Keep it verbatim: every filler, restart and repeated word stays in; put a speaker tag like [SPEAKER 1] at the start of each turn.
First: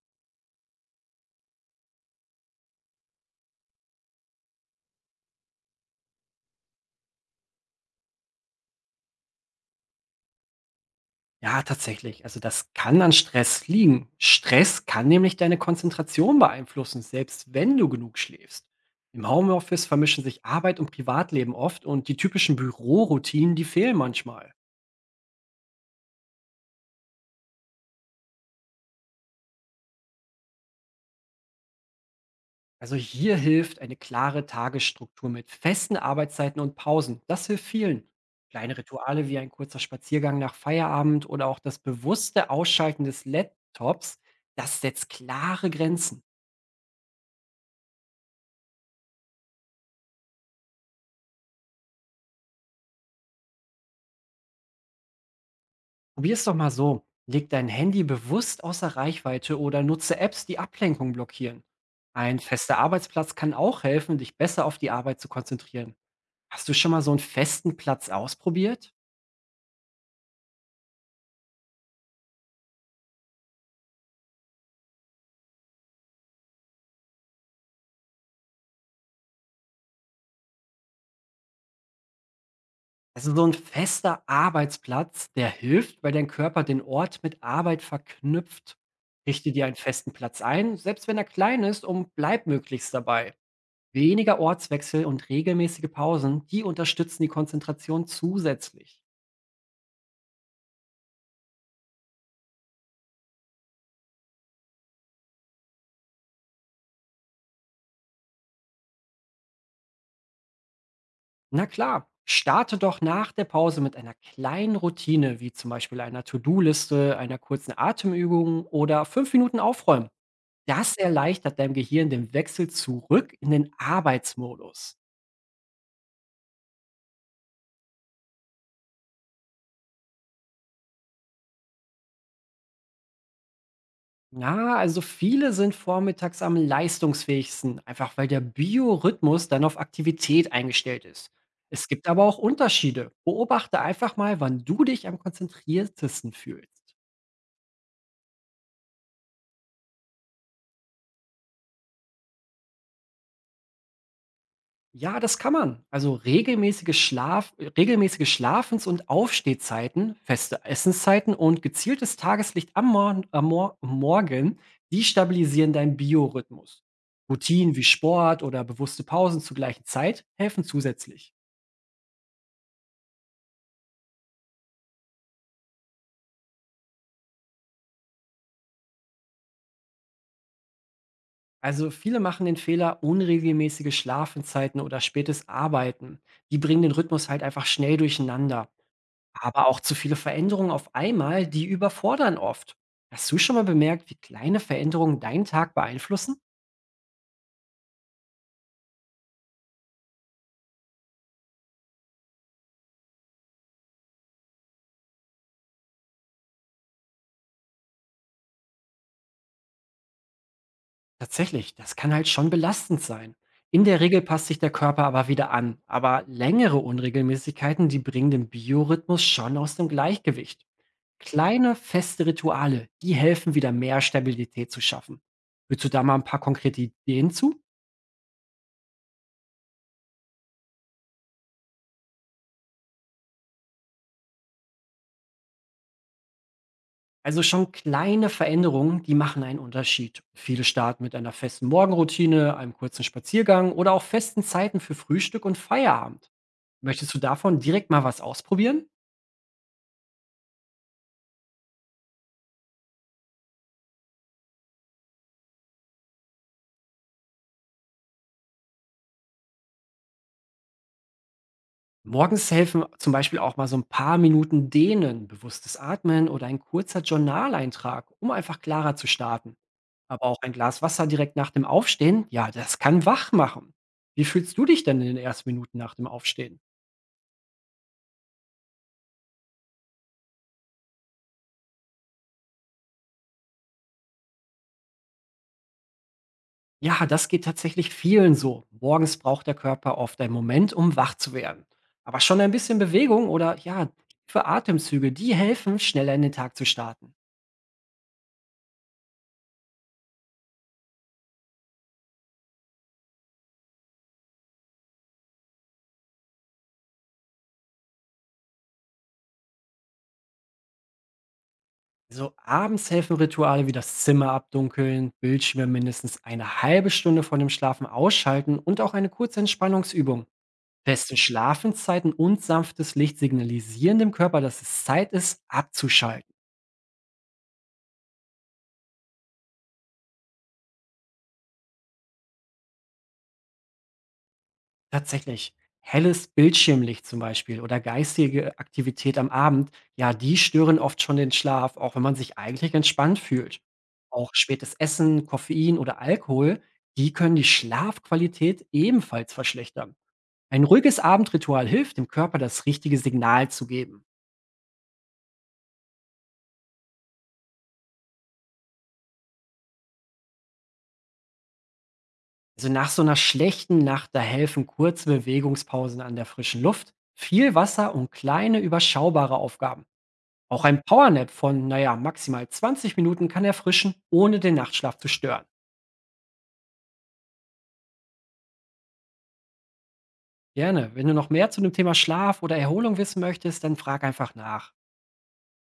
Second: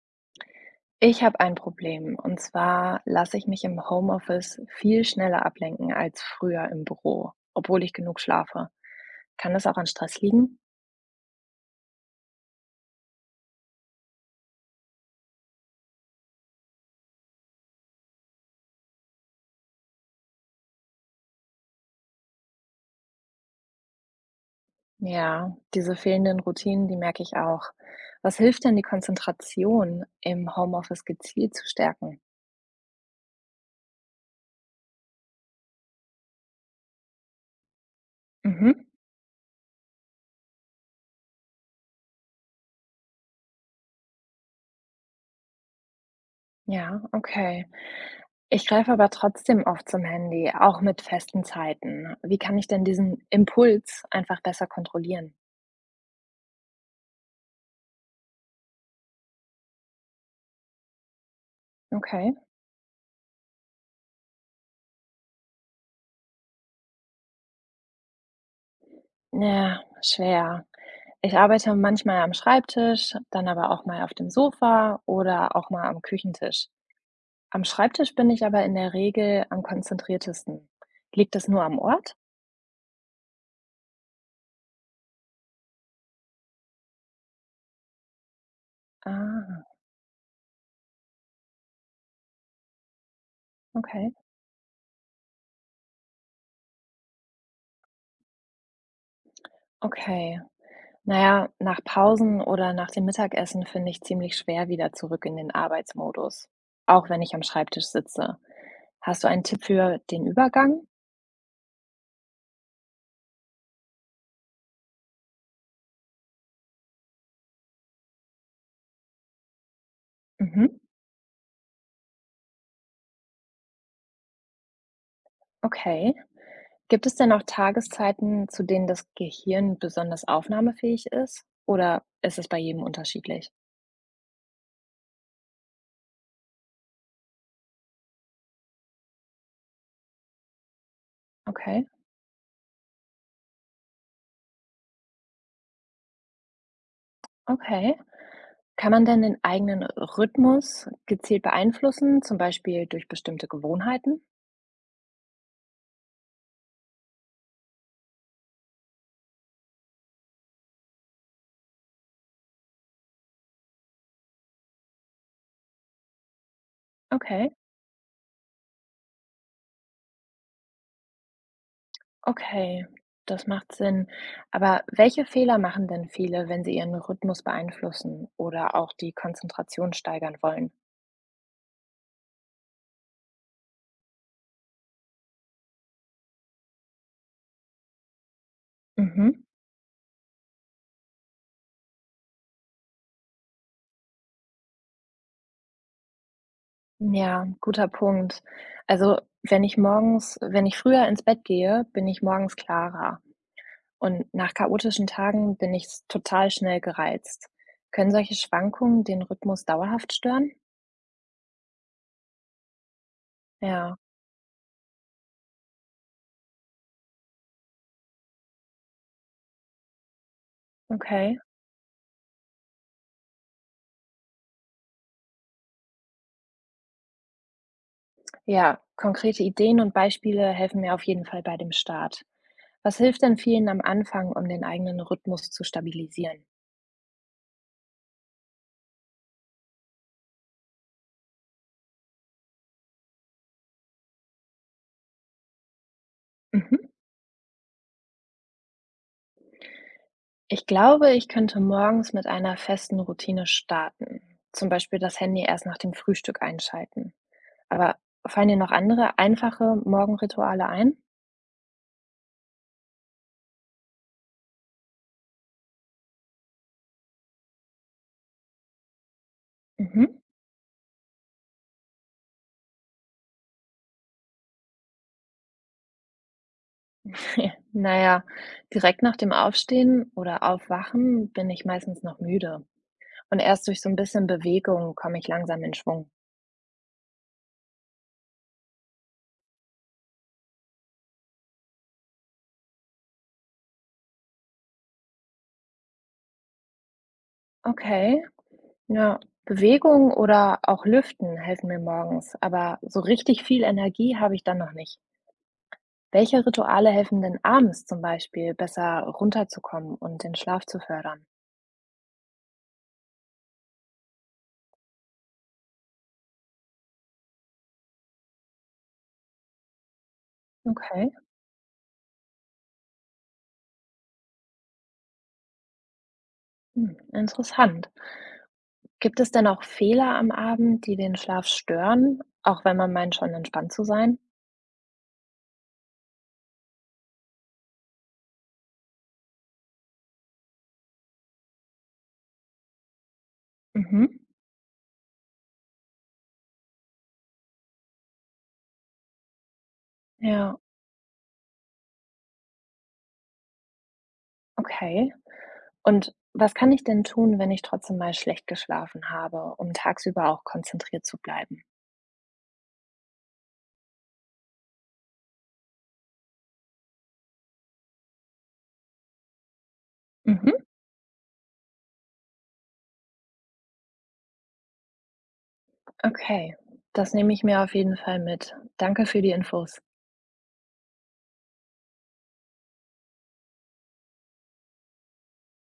[SPEAKER 1] Ich habe ein Problem und zwar lasse ich mich im Homeoffice viel schneller ablenken als früher im Büro, obwohl ich genug schlafe. Kann das auch an Stress liegen?
[SPEAKER 2] Ja, tatsächlich. Also das kann an Stress liegen. Stress kann nämlich deine Konzentration beeinflussen, selbst wenn du genug schläfst. Im Homeoffice vermischen sich Arbeit und Privatleben oft und die typischen Büroroutinen, die fehlen manchmal.
[SPEAKER 1] Ja, diese fehlenden Routinen, die merke ich auch. Was hilft denn, die Konzentration im Homeoffice gezielt zu stärken?
[SPEAKER 2] Also hier hilft eine klare Tagesstruktur mit festen Arbeitszeiten und Pausen. Das hilft vielen.
[SPEAKER 1] Mhm.
[SPEAKER 2] Kleine Rituale wie ein kurzer Spaziergang nach Feierabend oder auch das bewusste Ausschalten des Laptops, das setzt klare Grenzen.
[SPEAKER 1] Ja, okay. Ich greife aber trotzdem oft zum Handy, auch mit festen Zeiten. Wie kann ich denn diesen Impuls einfach besser kontrollieren?
[SPEAKER 2] Probier's doch mal so. Leg dein Handy bewusst außer Reichweite oder nutze Apps, die Ablenkung blockieren.
[SPEAKER 1] Okay.
[SPEAKER 2] Ein fester Arbeitsplatz kann auch helfen, dich besser auf die Arbeit zu konzentrieren. Hast du schon mal so einen festen Platz ausprobiert?
[SPEAKER 1] Ja, schwer. Ich arbeite manchmal am Schreibtisch, dann aber auch mal auf dem Sofa oder auch mal am Küchentisch. Am Schreibtisch bin ich aber in der Regel am konzentriertesten. Liegt das nur am Ort?
[SPEAKER 2] Also so ein fester Arbeitsplatz, der hilft, weil dein Körper den Ort mit Arbeit verknüpft. Richte
[SPEAKER 1] Ah,
[SPEAKER 2] dir einen festen Platz ein, selbst wenn er klein ist, und bleib möglichst dabei.
[SPEAKER 1] okay.
[SPEAKER 2] Weniger Ortswechsel und regelmäßige Pausen, die unterstützen die Konzentration zusätzlich.
[SPEAKER 1] Okay. Naja, nach Pausen oder nach dem Mittagessen finde ich ziemlich schwer wieder zurück in den Arbeitsmodus, auch wenn ich am Schreibtisch sitze. Hast du einen Tipp für den Übergang?
[SPEAKER 2] Na klar, starte doch nach der Pause mit einer kleinen Routine, wie zum Beispiel einer To-do-Liste, einer kurzen Atemübung oder fünf Minuten Aufräumen.
[SPEAKER 1] Mhm,
[SPEAKER 2] Das erleichtert deinem Gehirn den Wechsel zurück in den Arbeitsmodus.
[SPEAKER 1] okay. Gibt es denn auch Tageszeiten, zu denen das Gehirn besonders aufnahmefähig ist? Oder ist es bei jedem unterschiedlich?
[SPEAKER 2] Ja, also viele sind vormittags am leistungsfähigsten, einfach weil der Biorhythmus dann auf Aktivität eingestellt ist.
[SPEAKER 1] Okay,
[SPEAKER 2] Es gibt aber auch Unterschiede. Beobachte einfach mal, wann du dich am konzentriertesten fühlst.
[SPEAKER 1] okay. Kann man denn den eigenen Rhythmus gezielt beeinflussen, zum Beispiel durch bestimmte Gewohnheiten?
[SPEAKER 2] Ja, das kann man. Also regelmäßige Schlaf, äh, regelmäßige Schlafens- und Aufstehzeiten, feste Essenszeiten und gezieltes Tageslicht am, Morgen, am Mor Morgen, die stabilisieren deinen Biorhythmus.
[SPEAKER 1] Okay,
[SPEAKER 2] Routinen wie Sport oder bewusste Pausen zur gleichen Zeit helfen zusätzlich.
[SPEAKER 1] okay, das macht Sinn. Aber welche Fehler machen denn viele, wenn sie ihren Rhythmus beeinflussen oder auch die Konzentration steigern wollen?
[SPEAKER 2] Also viele machen den Fehler, unregelmäßige Schlafenzeiten oder spätes Arbeiten. Die bringen den Rhythmus halt einfach schnell durcheinander.
[SPEAKER 1] Mhm.
[SPEAKER 2] Aber auch zu viele Veränderungen auf einmal, die überfordern oft. Hast du schon mal bemerkt, wie kleine Veränderungen deinen Tag beeinflussen?
[SPEAKER 1] Ja, guter Punkt. Also, wenn ich morgens wenn ich früher ins Bett gehe, bin ich morgens klarer. Und nach chaotischen Tagen bin ich s total schnell gereizt. Können solche Schwankungen den Rhythmus dauerhaft stören?
[SPEAKER 2] Tatsächlich, das kann halt schon belastend sein. In
[SPEAKER 1] Ja,
[SPEAKER 2] der Regel passt sich der Körper aber wieder an. Aber längere Unregelmäßigkeiten, die bringen den Biorhythmus schon aus dem Gleichgewicht.
[SPEAKER 1] okay.
[SPEAKER 2] Kleine, feste Rituale, die helfen, wieder mehr Stabilität zu schaffen. Willst du da mal ein paar konkrete Ideen zu?
[SPEAKER 1] Ja, konkrete Ideen und Beispiele helfen mir auf jeden Fall bei dem Start. Was hilft denn vielen am Anfang, um den eigenen Rhythmus zu stabilisieren?
[SPEAKER 2] Also schon kleine Veränderungen, die machen einen Unterschied. Viele starten mit einer festen Morgenroutine, einem kurzen Spaziergang oder auch festen Zeiten für Frühstück und Feierabend.
[SPEAKER 1] Mhm.
[SPEAKER 2] Möchtest du davon direkt mal was ausprobieren?
[SPEAKER 1] Ich glaube, ich könnte morgens mit einer festen Routine starten, zum Beispiel das Handy erst nach dem Frühstück einschalten. Aber fallen dir noch andere einfache Morgenrituale ein?
[SPEAKER 2] Morgens helfen zum Beispiel auch mal so ein paar Minuten Dehnen, bewusstes Atmen oder ein kurzer Journaleintrag, um einfach klarer zu starten.
[SPEAKER 1] Mhm.
[SPEAKER 2] Aber auch ein Glas Wasser direkt nach dem Aufstehen, ja, das kann wach machen. Wie fühlst du dich denn in den ersten Minuten nach dem Aufstehen?
[SPEAKER 1] Na ja, direkt nach dem Aufstehen oder Aufwachen bin ich meistens noch müde. Und erst durch so ein bisschen Bewegung komme ich langsam in Schwung.
[SPEAKER 2] Ja, das geht tatsächlich vielen so. Morgens braucht der Körper oft einen Moment, um wach zu werden. Aber schon ein bisschen Bewegung oder ja, tiefe Atemzüge, die helfen, schneller in den Tag zu starten.
[SPEAKER 1] Okay, ja. Bewegung oder auch Lüften helfen mir morgens, aber so richtig viel Energie habe ich dann noch nicht. Welche Rituale helfen denn abends zum Beispiel, besser runterzukommen und den Schlaf zu fördern?
[SPEAKER 2] So abends helfen Rituale wie das Zimmer abdunkeln, Bildschirme mindestens eine halbe Stunde vor dem Schlafen ausschalten und auch eine kurze Entspannungsübung.
[SPEAKER 1] Okay,
[SPEAKER 2] Festen Schlafenszeiten und sanftes Licht signalisieren dem Körper, dass es Zeit ist, abzuschalten.
[SPEAKER 1] hm, interessant. Gibt es denn auch Fehler am Abend, die den Schlaf stören, auch wenn man meint, schon entspannt zu sein?
[SPEAKER 2] Tatsächlich. Helles Bildschirmlicht zum Beispiel oder geistige Aktivität am Abend, ja, die stören oft schon den Schlaf, auch wenn man sich eigentlich entspannt fühlt.
[SPEAKER 1] Mhm.
[SPEAKER 2] Auch spätes Essen, Koffein oder Alkohol, die können die Schlafqualität ebenfalls verschlechtern.
[SPEAKER 1] Ja,
[SPEAKER 2] Ein ruhiges Abendritual hilft, dem Körper das richtige Signal zu geben.
[SPEAKER 1] okay. Und was kann ich denn tun, wenn ich trotzdem mal schlecht geschlafen habe, um tagsüber auch konzentriert zu bleiben?
[SPEAKER 2] Also nach so einer schlechten Nacht, da helfen kurze Bewegungspausen an der frischen Luft, viel Wasser und kleine überschaubare Aufgaben.
[SPEAKER 1] Mhm.
[SPEAKER 2] Auch ein Powernap von, naja, maximal zwanzig Minuten kann erfrischen, ohne den Nachtschlaf zu stören.
[SPEAKER 1] Okay, das nehme ich mir auf jeden Fall mit. Danke für die Infos.
[SPEAKER 2] Gerne. Wenn du noch mehr zu dem Thema Schlaf oder Erholung wissen möchtest, dann frag einfach nach.